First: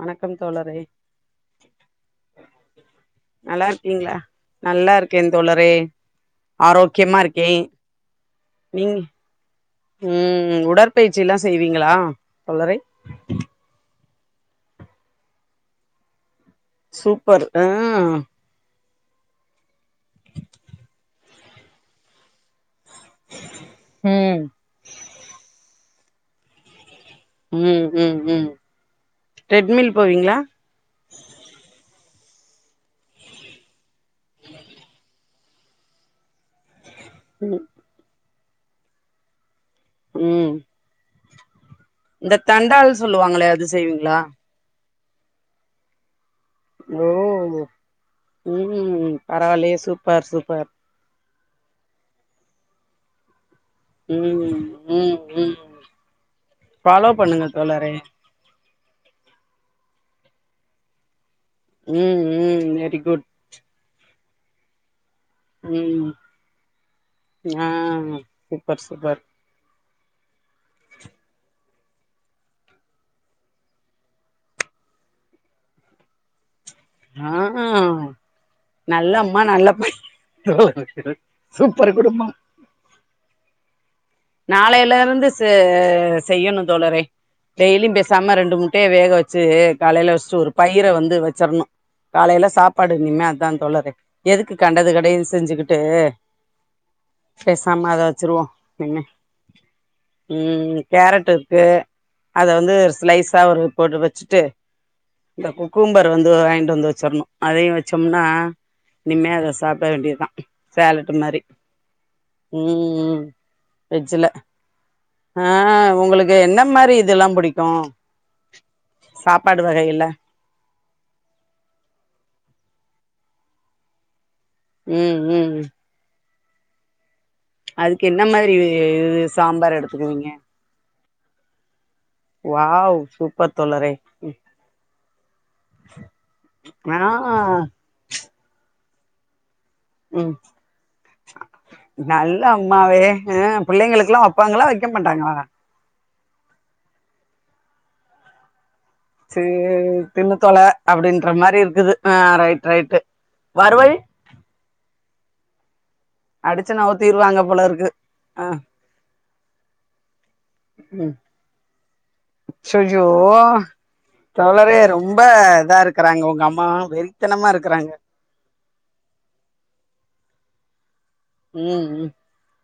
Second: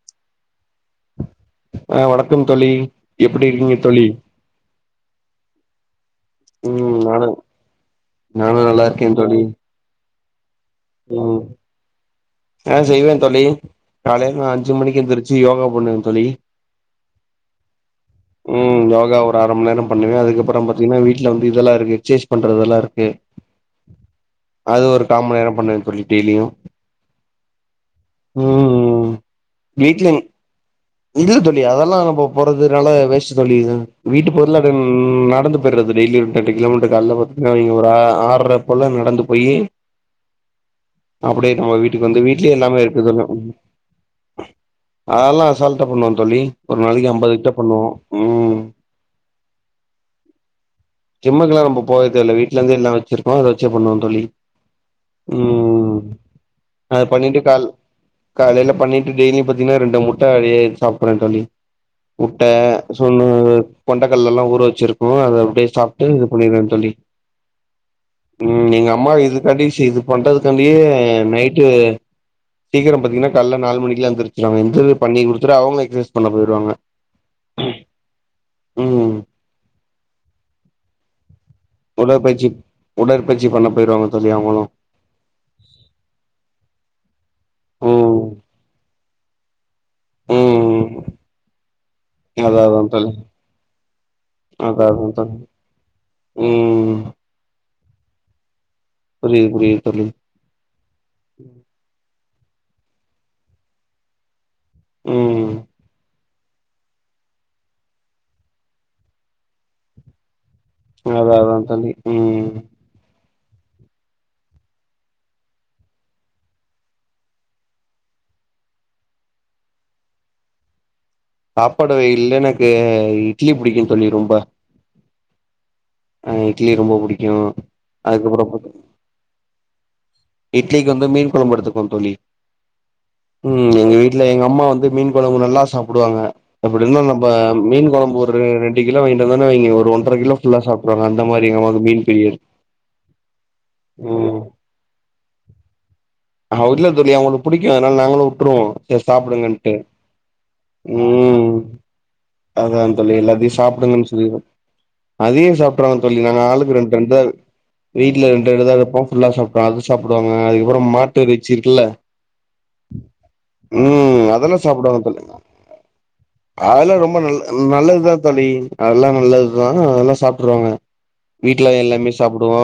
வணக்கம் தோழரே ஆ வணக்கம் தொழி எப்டி இருக்கீங்க தொழி நல்லாருக்கேன் தோழரே ம் ஆரோக்கியமா நானு இருக்கே நானு நல்லா நீங்க இருக்கே தோழி ‌ம் உடற்பயிற்சி எல்லா செய்வீங்களா? தோழரே ஆஹ் செய்வேன் தோழி காலைல நா அஞ்சு மணிக்கு எந்திருச்சு யோகா பண்ணுவே‌ தோழி சூப்பர் ஆ ம் யோகா ஒரு அர மண் நேரம் பண்ணுவே அதுக்கப்புறம் பாத்தீங்கன்னா வீட்டுல வந்து இதெல்லா இருக்கு எக்சசைஸ் பண்றதுல்லாம் இருக்கு. ம் அது ஒரு காமன் நேரம் பண்ணுவே டெய்லியும் ம் ம் ம் ட்ரெட்மில் வீட்லம் போவீங்களா இல்ல தொழி அதெல்லா நம்ப போறதுனால வேஸ்ட் தோழி வீட்டு போர்ல ப்டி ம் நடந்து பெர்றது டெய்லி ரெண்டு ரெண்டு கிலோமீட்டர் கால்ல ம் பாத்திங்கன்னா ஒரு ஆ ஆற போல நடந்து போய் ம் அப்டியே நம்ம வீட்டுக்கு வந்து இந்த வீட்லயே எல்லாமே தண்டால் இருக்குதெல்ல சொல்லுவாங்களே அது செய்வீங்களா அதெல்லா அசால்ட்டா பண்ணுவன் தோழி ஒரு ஓ நாளைக்கு அம்பது கிட்ட பண்ணுவோ ம் பரவாயில்லயே சூப்பர் சூப்பர் ஜிம்க்கல்லா‌ நம்ப போவே தேவயில்லா வீட்டுலருந்தே எல்லாம் வச்சிரு அத வெச்சே பண்ணுவன் தோழி ம் ம் ம் அத ஃபாலோ பண்ணிட்டு பண்ணுங்க கால் தோழரே காலைல பண்ணிட்டு டெய்லி பா‌த்தீ‌‌ங்கன்னா ரெண்டு முட்ட‌ அவியாயி சாப்பிடுறே தோழி ம் முட்ட ம் வெரி சொன்னு குட் கொண்டைக்கடல ல்லாம் ஊற வச்சிருக்கும் அத டே சாப்ட்டு ம் இது பண்ணிருவேன் தோழி ஆ ம் சூப்பர் எங்க அம்மா சூப்பர் இது [unintelligible] இது பண்றதுக்காண்டியே நைட்டு சீக்கிரோ பாத்தீங்கன்னா காலைல நாலு மணிக்கு எந்திருச்சுருவாங்க [unintelligible] பண்ணி குடுத்துட்டு அவங்க எக்சசைஸ் பண்ண போயிவாங்க ஆ நல்ல ம் அம்மா நல்ல பைய சூப்பர் குடும்பம் உடற்பயிற்சி உடற்பயிற்சி பண்ண போயிருவாங்க தோழி அவுங்களு நாளையில இருந்து செய்யணு தோழரே டெய்லியு ம் பேசாம ரெண்டு முட்டைய வேக வெச்சு காலையில வெச்சுட்டு ஒரு பயிர ம் வந்து வெச்சிறணு காலையில அதா அதா சாப்பாடு தோழி இனிமே அத்தா தோழரே எதுக்கு அதா கண்டது அதா கடியது தோழி செஞ்சுக்கிட்டு ம் பேசாம அத வெச்சிருவோ இனிமே புரியுது புரியுது தோழி ம் கேரட் இருக்கு அத வந்து ஸ்லைஸா ஒரு போட்டு வெச்சுட்டு இந்த ம் குக்கும்பர் வந்து வந்து வெச்சிறணு அதையு வெச்சோம்னா இனிமே அத சாப்பிட வேண்டியதுதா சேலட்டு் அதா மாரி அதா தோழி ம் ம் ஃபிரிஜ்ல ஆ உங்களுக்கு என்ன மாரி இதெல்லா பிடிக்கு சாப்பாடு வகைகள்ல சாப்பாடு வகைகள்ல எனக்கு இட்லி புடிக்கு தோழி ரொம்ப ம் ம் ஆ இட்லி ரொம்ப புடிக்கு அதுக்கு என்ன அதுக்கப்புறோ மாரி சாம்பார் எடுத்துக்குவீங்க இட்லிக்கு வந்து மீன் கொழம்பு எடுத்துக்குவே தோழி வாவ் சூப்பர் ம் தோழரே எங்க வீட்ல எங்க அம்மா வந்து மீன் கொழம்பு நல்லா சாப்டுவாங்க ம் அப்டியிருத்தாலு ஆ நம்ம மீன் கொழம்பு ஒரு ரெண்டு கிலோ வாங்கிட்டு வந்தோ வைய்ங்க ம் மீன் பிரியர் நல்ல அம்மாவே ஆ புள்ளைங்களுக்கெல்லா ம் வெப்பாங்களா வெ க்க மாட்டாங்ளா அப்டி இல்ல தோழி அவங்களுக்கு புடிக்கு அதனால நாங்களு விட்ருவோ சாப்டுங்கன்ட்டு சேரி தின்னு தொல அப்டின்ற ம் மாரி இருக்குது ஆ ரைட் அதா ரைட்டு தோழி எல்லாத்தையு வறுவல் சாப்டுங்க சொ [unintelligible] அதையு சாப்ட்ருவாங்க தோழி நாங்க அடிச்சு ஆளுக்கு ரெண்டு ரெண்டு நவுத்திருவாங்க போல இருக்கு வீட்ல ஆ ரெண்டு ரெண்டுதா எடுப்போ ஃபுல்லா சாப்டுவாஅது சாப்டுவாங்க அதுக்கப்றோ மாட்டிறைச்சி இருக்குல்ல ஐயய்யோ ம் அதெல்லா தோழரே சாப்டுவாங்க ரொம்ப தோழி இதா இருக்கறாங்க உங்க அம் அதெல்லா ரொம்ப நல்ல நல்லதுதா தோழி அதெல்லா நல்லதுதா அதெல்லா சாப்ட்டுவாங்க வீட்லா ம் ம் எல்லாமே சாப்டு வோ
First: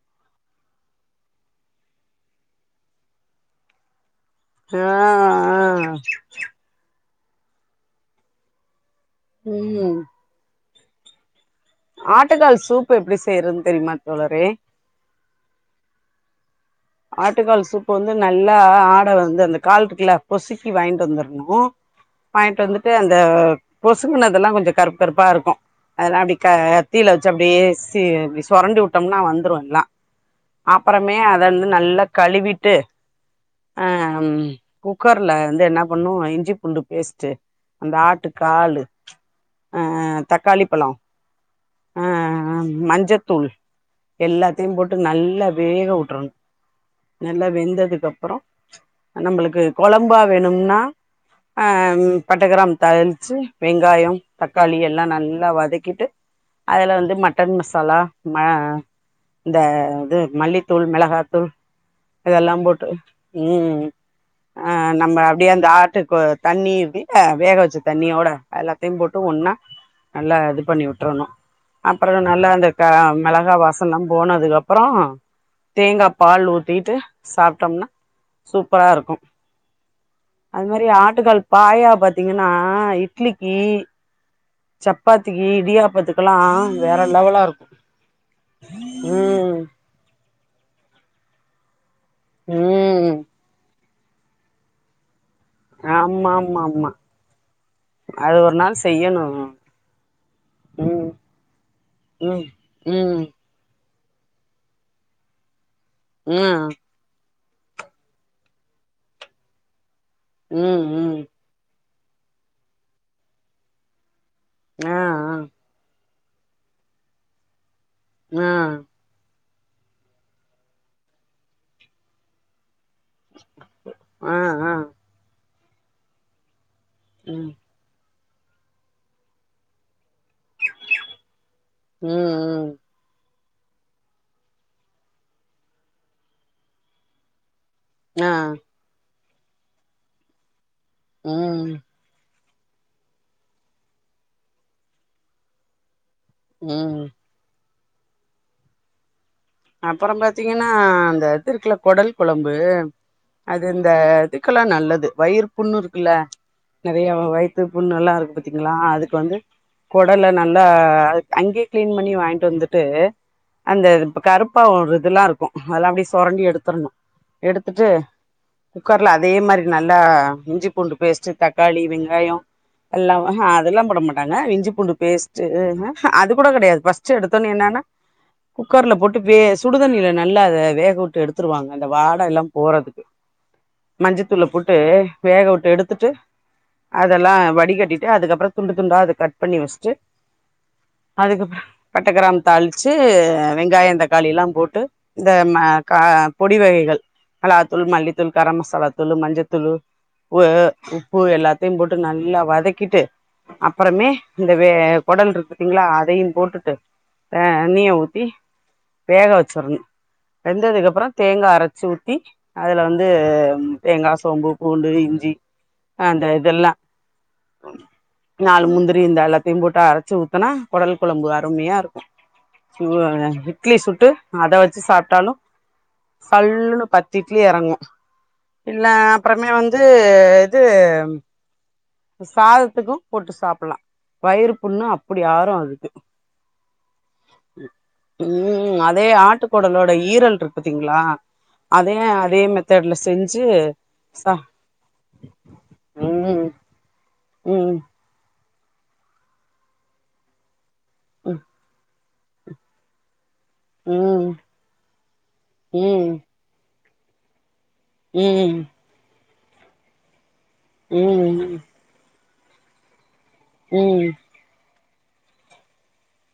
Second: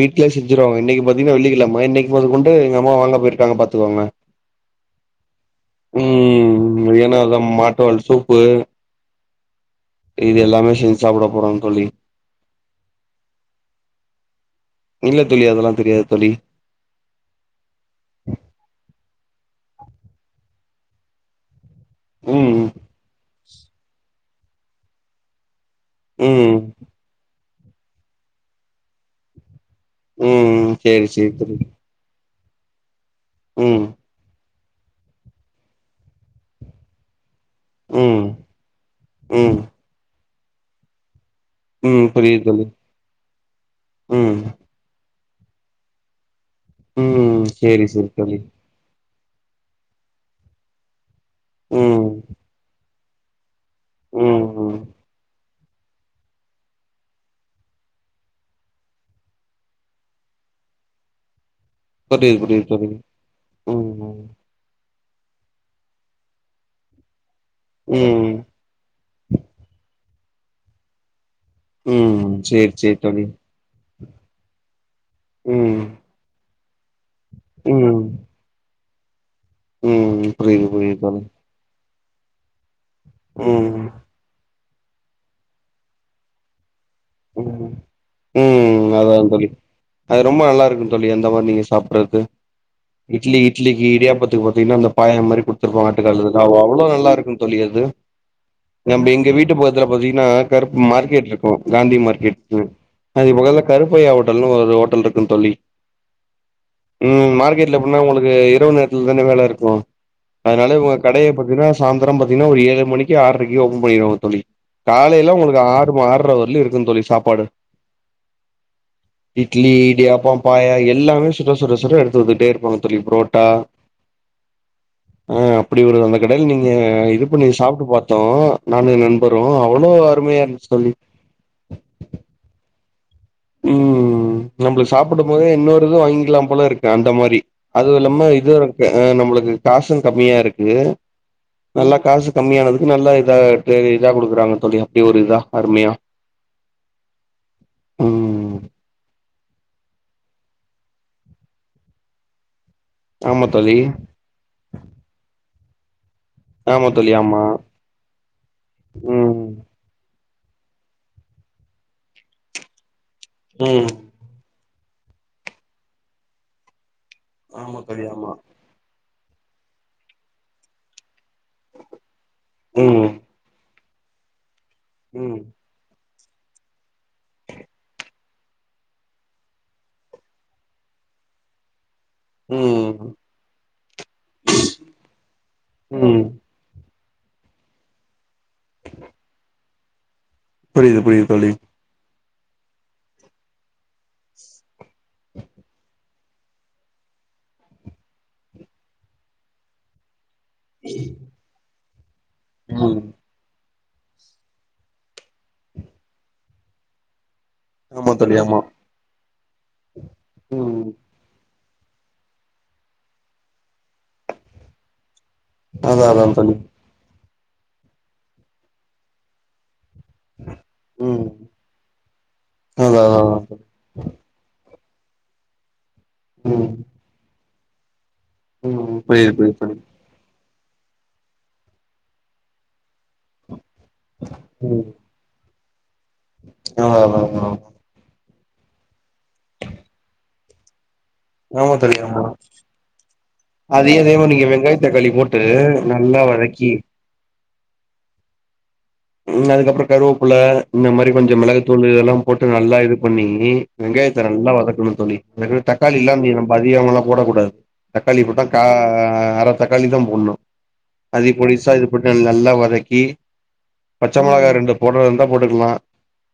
வீட்லயே செஞ்சுருவங்க இன்னிக்கு பாத்தீங்கன்னா வெள்ளி கெழம இன்னிக்கு மொதக்கொ ண்டு எங்க அம்மா வாங்க போயிருக்காங்க பாத்துக்கோங்க ஆ ஆ நிம்மதியான அதா மாட்டு வால் சூப்பு ம் இதெல்லாமே செஞ்சு சாப்ட போறோ தோழி ஆட்டுக்கால் சூப் எப்டி செய்யறதுன்னு தெரியுமா தோழரே இல்ல தோழி அதெல்லா தெரியாது தோழி ஆட்டுக்கால் சூப்பு வந்து நல்லா ஆட வந்து அந்த கால் இருக்குல பொசுக்கி வாங்க்ட்டு வந்துரணு ம் வாங்கிட்டு வந்துட்டு அந்த பொசுகுனதெல்லா கொஞ்சோ கருப்பு கருப்பா இருக்கு அதெல்லா அப்டி க ம் தீல வெச்சு அப்டியே சொரண்டி விட்டோம்னா வந்துரு எல்லா ம் சேரி அப்பறமே சேரி தோழி நல்லா கழுவிட்டு ம் ஆ குக்கர்ல வந்து என்ன பண்னணு இஞ்சி பூண்டு பேஸ்ட் அந்த ம் ஆட்டு காலு ம் அ அ தக்காளி பழோ அ ம் புரியுது ஆ தோழி மஞ்சத்தூள் ம் எல்லாத்தையு போட் நல்லா வேக விட்றனு ம் நல்லா சேரி வெந்ததுக்கு சேரி அப்றோ தோழி நம்மளுக்கு கொழம்பா வேணும்னா அ ம் பட்டக்கிராம் தாளிச்சு வெங்காயம் தக்காளி ம் எல்லா நல்லா வதக்கிட்டு அதுல வந்து மட்டன் மசாலா ம அ இந்த இது மல்லித்தூள் மெளகாத்தூள் ம் இது புரியுது எல்லா புரியுது போட்டு தோழி ம் ஆ நம்ம அப்டியே அந்த ஆட்டுக்கு தண்ணி இருக்குல்ல வேக வச்சு ச்ச தண்ணியோட ம் எல்லாத்தையு போட்டு ஒன்னா நல்லா இது பண்ணி விட்றணு அப்றோ ம் நல்லா அந்த சேரி கா சேரி தோழி மெளகா வாச சல்லாம் போனதுக்கப்றோ ம் தேங்கா பால் ஊத்திட்டு சாப்டம்னா ம் சூப்பரா இருக்கு ம் அது புரியுது மாரி புரியுது தோழி ஆட்டுகால் பாயா பாத்தீங்கன்னா இட்லிக்கி ம் சப்பாத்திக்கி இடியாப்பத்துக்கல்லா வேற லெவலா இருக்கு ம் ம் அதா தோழி ம் அது ரொம்ப நல்லா இருக்கு தோழி அந்த மாரி நீங்க சாப்புறதுக்கு ம் இட்லி இட்லிக்கி இடியாப்பத்துக்கு பாத்தீங்கன்னா அந்த பாய மாரி குடுத் த்துருப்பாங்க ஆமா ஆட்டுக்காலு ஆமா சாப்புடுவோ அவ்ளோ ஆமா நல்லா இருக்கு தோழி அது அது ஒரு நாள் நம்ப செய்யணு எங்க வீட்டு பக்கத்துல பாத்தீங்கன்னா கருப்பு ம் மார்க்கேட் இருக்கு காந்தி ம் மார்கெட்னு ம் அதுக்கு பக்கத்துல கருப்பையா ஹோட்டல்னு ஒரு ஹோட்டல் இருக்கும் தோழி இன்னா ம் மார்க்கெட்ல ஃபுல்லா உங்களுக்கு இரவு நேரத்துல தான வேல இருக்கு அதுனால ம் இவுங்க ம் கடைய பாத்தீங்னா சாந்த்ரோ பாத்தீங்கன்னா ஒரு ஏழு மணிக்கு ஆறுரைக்கி ஓபன் பண்ணிடுவாங்க தோழி ஆ காலையில உங்களுக்கு ஆறு மா ஆறு இட்லி இருக்குந் தோழி சாப்பாடு நா இட்லி இடியாப்பம் பாயா எல்லாமே சுட சுட சுட எடுத்து வந்துகிட்டே இருப்பாங்க தோழி புரோட் ட்டா ஆ ஆ ஆ ம் அப்டி ஒரு அந்த கடையில நீங்க இது பண்ணி ம் சாப்புட்டு பாத் த்தோ நானு ஏ நண்பரு அவ்ளோ அருமையா இருந்துச்சு தோழி ம் ம் ம் நம்பளுக் சாப்புடும் போதே இன்னொரு இது வாங்கிக்கலா போல இருக்கு அந்த மாரி அதுவு இல்லாம ஆ இது நம்மளுக்கு காசு கம்மியா இருக்கு ம் நல்லா காசு கம்மியானதுக்கு நல்லா இதாக ட்ரே இதா குடுக்குறாங்க தோழி அப்டி ஒரு இதா அருமையா ம் ம் ம் அப்பறம் பாத்தீங்கன்னா அந்த இது இருக்குல கொடல் கொழம்பு ஆமா அது தோழி இந்த இதுக் க்குலா நல்லது வயிறு புண்ணு இருக்குல்ல ஆமா நெறையா தோழி ஆமா வயித்து புண்ணெல்லா இருக்கு பாத்தீங்களா அதுக்கு வந்து ம் குடல்ல நல்லா அங்கயே கிளீன் பண்ணி வாங்கிட்டு வந்துட்டு அந்த ம் கருப்பு ப்பா ஒரு இதெல்லா இருக்கு அதெல்லா அப்டியே சொரண்டி எடுத்துர்ணு ஆமா எடுத்துட்டு தோழி ஆமா குக்கர்ல அதே மாரி நல்லா இஞ்சி பூண்டு பேஸ்ட்டு தக்காளி வெங்காயோ ம் எல்லாம் ஆ ஹ அதுல்லா போட மாட்டாங்க இஞ்சி பூண்டு ம் பேஸ்ட்டு என்ன அது கூட கேடையாது ஃபர்ஸ்ட் எடுத்த என்னோனா குக்கர்ல போட்டு வே சுடுதண்ணில நல்லா அத வேக விட்டு எடுத்துருவாங்க அந்த வாட எல்லா போறதுக்கு ம் மஞ்சத்தூள போட்டு வேக விட்டு எடுத்துட்டு ம் அதெல்லா வடிகட்டிட்டு அதுக்கப்றோ துண்டு துண்டா அத கட் பண்ணி வெச்சுட்டு புரியுது புரியுது தோழி அதுக்கப்றோ பட்டகிராம்பு தாளிச்சு வெங்காயோ தக்காளியெல்லாம் போட்டு இந்த ம க பொடி வகைகள் மெளகாத்தூள் மல்லித்தூள் கர மசாலாத்தூள் மஞ்சத்தூள் உ உப்பு எல்லாத்தையும் போட்டு நல்லா ம் வதக்கிட்டு அ ப்றமே இந்த வே கொடல் இருக்கு பாத்தீங்ளா அதையும் போட்டுட்டு அ ஆமா தோழி ஆமா வேக வெச்சிரணு ம் வெந்ததுக்கப்றோ தேங்கா அரச்சு ஊத்தி அதுல வந்து தேங்கா, சோம்பு, பூண்டு, இஞ்சி அதா அந்த அதா தோழி இதெல்லா நாலு முந்திரி இந்த எல்லாத்தையும் போட்டு அ ரச்சு ஊத்துனா குடல் ம் கொழம்பு அருமயா இருக்கு அதா அதா அதா இட்லி சுட்டு அத வெச்சு சாப்ட்டாலு ம் சல்லுனு பத்து இட்லி எறங்கு இல்ல ம் புரியுது அப்றமே புரியுது தோழி வந்து இது சாதத்துக்கும் போட்டு சாப்ல்லா வயிறு புண்ணு அப்டி ஆறு அதுக்கு ஆ ம் அதே ஆட்டுகொடலோட ஈரல் இருக்கு பாத்தீங்ளா ஆமா தோழி அதே ஆமா அதே மெத்தெட்ல செஞ்சு அதே இதேமா சா நீங்க வெங்காய தக்காளி போட்டு நல்லா ம் வதக்கி ம் ம் அதுக்கப்றோ கருவேப்புல இந்த மாரி கொஞ்சோ ம் மெளகுத்தூள் இதெல்லாம் போட்டு நல்லா இது பண்ணி வெங்காயத்த ம் நல்லா வதக்கணு தோழி அதுக்குன்னு தக்காளி ம் இல்லாம நீ ரொம்ப அதிகமல்லா போடக்கூடாது தக்காளி போட்டா கா ம் அரை தக்காளிதான் போடுணு ம் அதை ம் பொடிசா இது போட்டு நல்லா வதக்கி ம் பச்ச மெளகா ரெண்டு போடுறதா இருந்தா போட்டுக்கலா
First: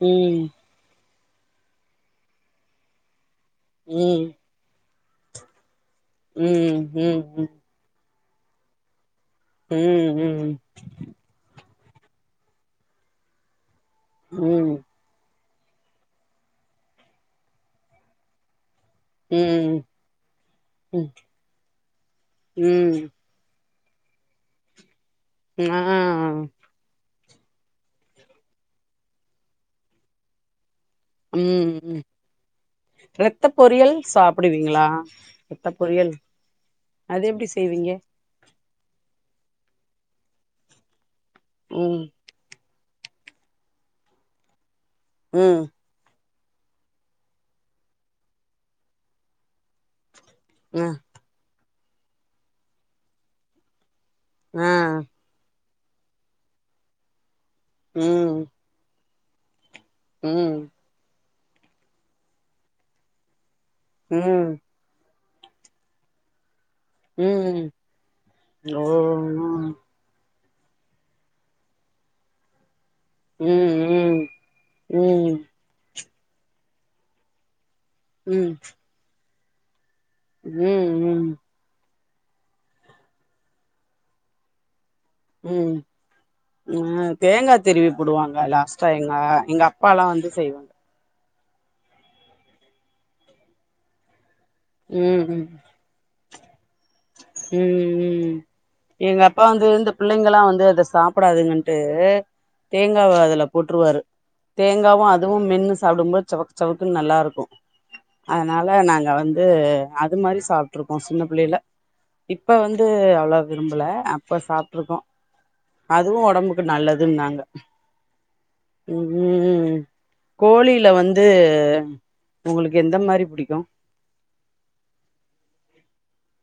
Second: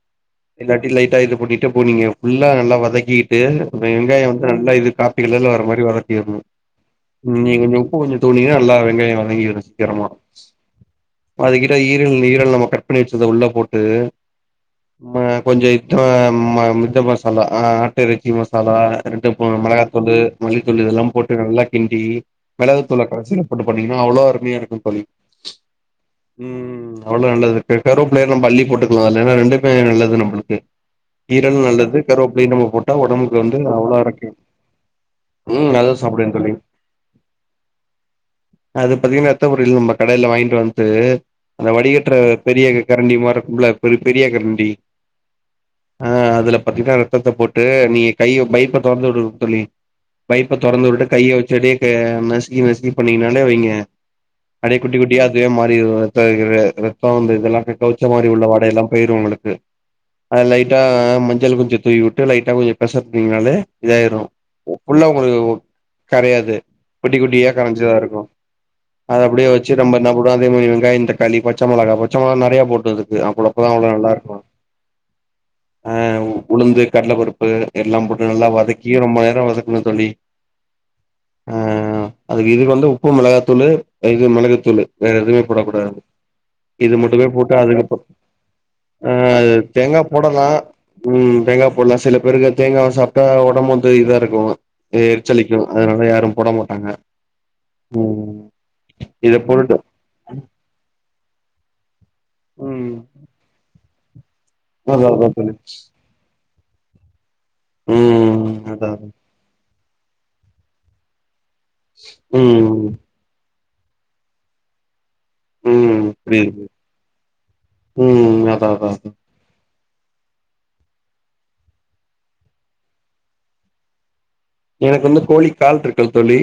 ம் இல்லாட்டி லைட்டா இது பண்ணிட்டு போனீங் ஃபுல்லா நல்லா வதக்கிக்கிட்டு வெங்காயோ நல்லா இது காப்பிகலர்ல வர்ற மாரி வதக்கிர்னு ம் ம் ம் ம் ம் நீங்க [unintelligible] உப்பு கொஞ்சோ தூவினீங்னா நல்லா வெங்காயோ வதங்கிரு சீக்கிரமா அதுகிட்ட ஈ ரல் ஈரல் நம்ம கட் பண்ணி வெச்சத உள்ள போட்டு ம் கொஞ்சோ இதா ம இந்த மசாலா ஆட்ட இறச்சி மசாலா ம் ம் கரட்டுபோன ம் மெளகாத்தூளு மல்லித்தூளு இதெல்லாம் போட்டு நல்லா கிண்டி மெளகுத்தூள ம் கடைசில போட்டு பண்ணீங்கன்னா அவ்ளோ அருமயா இருக்கு தோழி ஆ ம் அவ்ளோ நல்லது கருவேப்பில இல்ல மல்லி போட்டுக்கலா அதுல ஏனா ரெண்டுமே நல்லது நம்மளுக்கு ஈரல் ம் நல்லது ம் கருவேப்பிள்ளயும் நம்ம போட்டா ஒடம்புக்கு ரத்த வந்து பொரியல் அவ்ளோ இருக்கு சாப்பிடுவீங்களா ரத்த ம் நல்லா பொரியல் சாப்டுவேன் தோழி அது எப்டி செய்வீங்க? அது பாத்தீங்கனா ரத்த பொரியல் நம்ம கடைல வாங்கிட்டு வண்டு அந்த ம் வடிகற்ற பெரிய கரண்டி மாருக்குமல்ல கொஞ்சோ பெ பெரிய கரண்டி ம் ஆ அதுல பாத்தீங்கன்னா ரத்தத போட்டு நீங்க கைய பைப்ப தொறந்து விடனு தோழி பைப்ப அ தொரந்து வுட்டுட்டு கைய வச்சடியே க நசுக்கி நசுக்கி பண்ணீங்னாலே வைங்க ஆ அப்டியே குட்டி குட்டியா அதுவே மாறி ரத்தொ இது ரத்தொ அந்த இதெல்லா கவுச்ச மாரி உள்ள ம் வாடையெல்லா எ பேயிரு உங்களுக்கு அது ம் லைட்டா மஞ்சள் கொஞ்ச தூவி வுட்டு லைட்டா கொஞ்ச பெசப் னிங்கனாலே இதாயிரு ம் புல்லா உங்களுக்கு கரையாது குட்டி குட்டியா ம் கரஞ்சதா இருக்கூ ஓ அத அப்டியே ம் வச்சு நம்ம என்ன போடுவோ அதே மாரி வெங்காயந் தக்காளி பச்ச மொளகா பச்ச மொளகா நறைய போட்டுது து அவ்ளப்பதா அவ்வள நல்லா ம் இருக்கூ ம் ம் ஆ உளுந்து கட்ல பருப்பு பு எல்லாம் போட்டு நல்லா வதக்கி ரொம்ப நேரோ வதக்குணு தோழி ம் ம் ஆ அதுக்கு இதுக்கு வந்து உப்பு மெளகாத்தூளு இது மிளகுத்தூளு வேற எதுவுமே ம் போடக்கூடாது இது ம் மட்டுமே போட்டு தேங்கா திருவி அதுக்கப்புற போடுவாங்க லாஸ்ட்டா எங்க ஆ எங்க தேங்கா அப்பால்லா வந்து போடலா செய்வாங்க ம் தேங்காய் போட்லா சில பேருக்கு தேங்கா சாப்ட்டா ஒடம்பு வந்து இதா இருக்கூ ம் ம் எரிச்சலிக்கூ அதனால யாரும் போட மாட்டாங்க ம் ம் எங்க இத அப்பா வந்து போட்டுட்டு இருந்தப் பிள்ளைங்களா வந்து அத சாப்பிடாதுங்கட்டு ம் தேங்காவ அதுல போட்ருவாரு தேங்காவு அதா அதா அதுவு தோழி மென்னு சாப்டும்போது சவக்கு சவக்குன்னு நல்லாருக்கூ ம் அதனால அதா நாங்க வந்து அது மாரி சாப்ட்டுருக்கோ சின்ன புள்ளையில இப்ப வந்து ம் அவ்வளவா விரும்பல அப்ப சாப்ட்டுருக்கோ ம் அதுவு ஒடம்புக்கு புரியுது நல்லதுன்னாங்க ம் அதா அதா ம் கோழில வந்து உங்களுக்கு எந்த மாரி புடிக்கூ எனக்கு வந்து கோழி கால்ருக்குல்ல தோழி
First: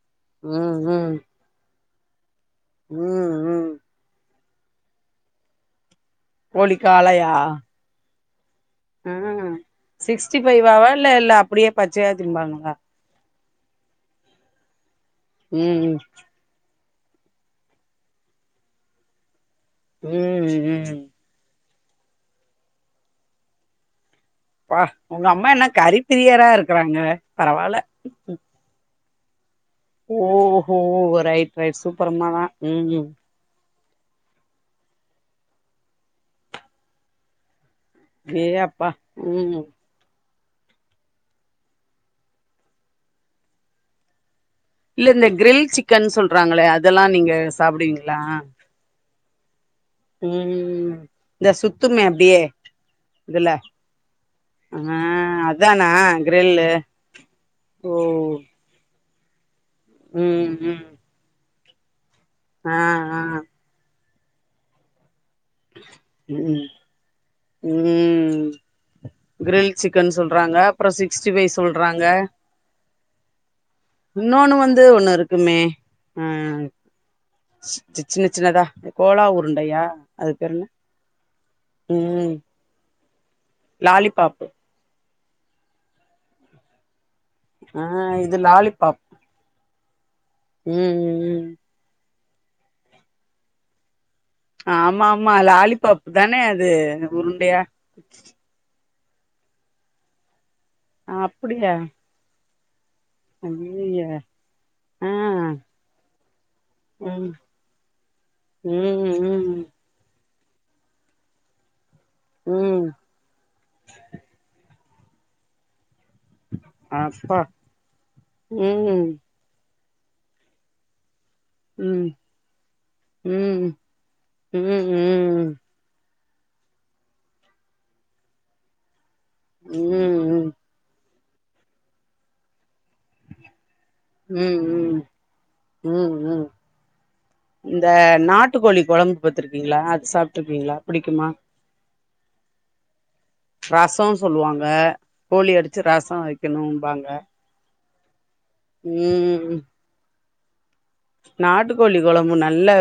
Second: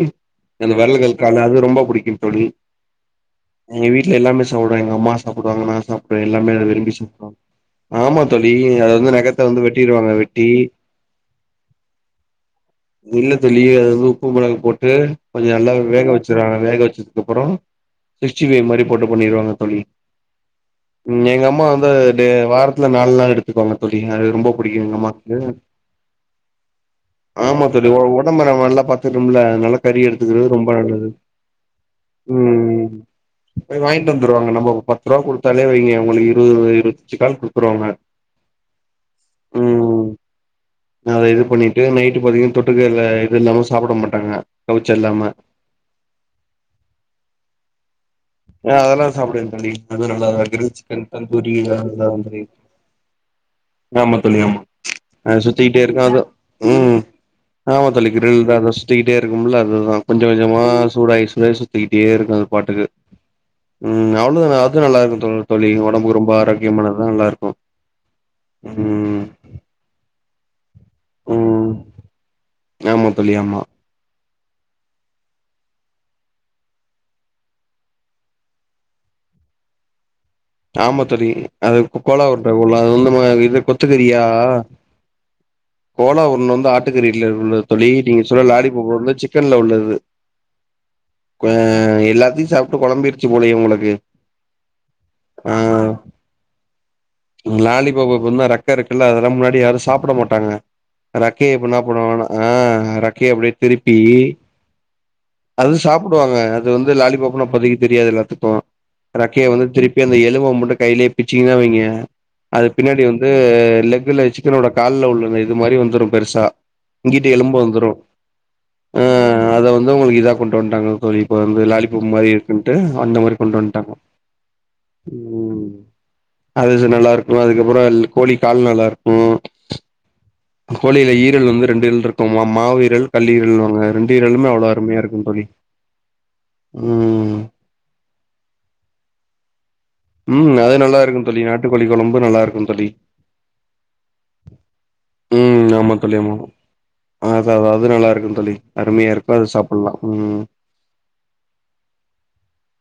அந்த ம் ம் விரல்கள் கால் அது ரொம்ப புடிக்கும் தோழி ம் ம் எங்க வீட்ல எல்லாமே சாப்டுவாங்க எங்க அம்மா சாப்டுவாங்க நா சாப்டுவே எல்லாமே கோழி விரும்பி காளையா சாப்டுவாங்க ஆமா தோழி இங்க அத ஆ வந்து நகத்த வந்து வெட்டிருவாங்க சிக்ஸ்டி வெட்டி ஃபைவாவா இல்ல இல்ல அப்டியே பச்சையா திம்பாங்களா இல்ல தோழி அத வந்து உப்பு மெளகு போட்டு கொஞ்ச நல்லா ம் வேக வச்சு த்ரா வேக வச்சதுக்கு அப்பறோ சிக்ஸ்டி ஃபை மாரி போட்டு பண்ணிருவாங்க தோழி [unintelligible] எங்க அம்மா வந்து அது டே வாரத்துல நால் நாள் எடுத்துக்குவாங்க தோழி அது ரொம்போ ப்பா உங்க அம்மா என்ன கறி ப்ரியரா இருக்றாங்க ஆமா பரவால்ல தோழி ஒ ஒடம்ப நம்ம நல்லா பாத்துரும்ல நல்லா கறி எடுத்துக்கிறது ரொம்ப ஓஹோ நல்லது ரைட் ரைட் சூப்பரம்மா தா ம் போய் வாங்ட்டு வந்துருவாங்க நம்ம பத்து ரூவா குடுத்தாலே வைங்க உங்களுக்கு இருவது இருவத்தஞ்சி கால் குடுத்துருவாங்க ஏ அப்பா ம் அத இது பண்ணிட்டு நைட்டு பாத்தீங்கன் தொட்டுக்கல்ல இது இல்லாம சாப்ட மாட்டாங்க கவுச்ச இல்ல இந்த இல்லாம க்ரில் சிக்கன் சொல்றாங்களே அதெல்லா நீங்க சாப்டுவீங்க ஆ அதெல்லா சாப்டுவே தோழி அதுவு நல்லாதா கிரில் ம் சிக்கன் இந்த தந்தூரி இதெல்லா சுத்துமே நல்லாருக்கூ தோழி அப்டியே இதுல ஆமா தோழி ஆமா ஆ அது சுத்திக்கிட்டே அதானா இருக்கூ அத கிரில்லு ம் ஆமா ஓ தோழி கிரில் தா எதோஸ் சுத்திக்கிட்டே இருக்கும்ல அதுதா கொஞ்ச ம் கொஞ்சமா ம் சூடாயி சூடாய் சுத்திக்கிட்டே இருக்கு அது ஆ பாட்டுக்கு ஆ ம் அவ்ளோ தா அது நல்லா இருக்கு தோழி ஒடம்புக்கு ரொம்ப ம் ஆரோக்கியமா அது நல்லா இருக்கூ ம் க்ரில் சிக்கன் சொல்றாங்க அப்பறோ சிக்ஸ்டி ஃபைவ் ம் சொல்றாங்க ஆமா தோழி ஆமா இன்னொன்னு வந்து ஒன்னு இருக்குமே அ சி சின்ன சின்னதா கோலா உருண்டையா அது பேரு என்ன ஆமா தோழி அது கோலா ம் உருண்ட போலா அது வந்து இ கொத்துக்கறியா லாலிபாப்பு கோலா உருண்ட வந்து ஆட்டுக்கறி இல்ல உள்ள ஆ தோழி நீங்க இது சொன்ன லாலிபாப்பு லாலிபாப் வந்து சிக் சிக்கன்ல உள்ளது ம் ம் ம் அ எல்லாத்தையு சாப்டு கொழம்பிருச்சு போலயே உங்களுக்கு ஆம்மாமா லாலிபப் தானே அது உருண்டையா லாலிபாப் இப்பந்தா ரெக்க இருக்குல்ல அதெல்லாம் முன்னாடி யாரு சாப்புட மாட்டாங்க ரக்கைய அப்டியா இப்பண்ணா பண்ணுவாங்கனா ஆ ரக்கி அப்டியே திருப்பி ஐய்யய்ய ஆ அது சாப்டுவாங்க அது வந்து ம் லாலிபப்னா இப்பதிக்கு தெரியாதுல எல்லாத்துக்கு ம் ரக்கைய ம் வந்து திருப்பி அந்த எலும்ப மட்டு கைலயே பிச்சீங்கனா வைங்க அது ம் பின்னாடி வந்து லெக்குல சிக்கனோட கால்ல உள்ள இது மாரி வந்துரு பெருசா இங்கிட்டு அப்பா எலும்பு வந்துரு ம் ம் அத வந்து உங்களுக்கு இதா கொண்டு வந்துட்டாங்க தோழி இப்ப வந்து லாலிபப்பு மாரி இருக்குன்ட்டு அந்த ம் மாரி கொண்டு ம் வந்ட்டாங்க ம் இது நல்லாருக்குன் அதுக்கப்றோ கோழி கால் நல்லாருக் ம் கோழில ஈரல் வந்து ரெண்டு ஈரல் இருக் குத மாவு ஈரல் கல்லீரல்வாங்க ரெண்டு ஈரலுமே அவ்ளோ ம் அருமையா இருக்கு தோழி ம் ம் ம் இந்த நாட்டுக்கோழி கொழம்பு பத்துருக்கீங்களா அது அது சாப்ட்டுருக்கீங்ளா நல்லா புடிக்கு ம் தோழி நாட்டுக்கோழி கொழம்பு நல்லாருக்கு தோழி ரசோ சொல்லுவாங்க கோழி அடிச்சு ரசோ வெக்கணுபாங்க அதாவது நல்லாருக்கு தோழி அருமையா இருக்கு அது சாப்பட்லா ம் நாட்டுக்கோழி கொழம்பு நல்லாருக்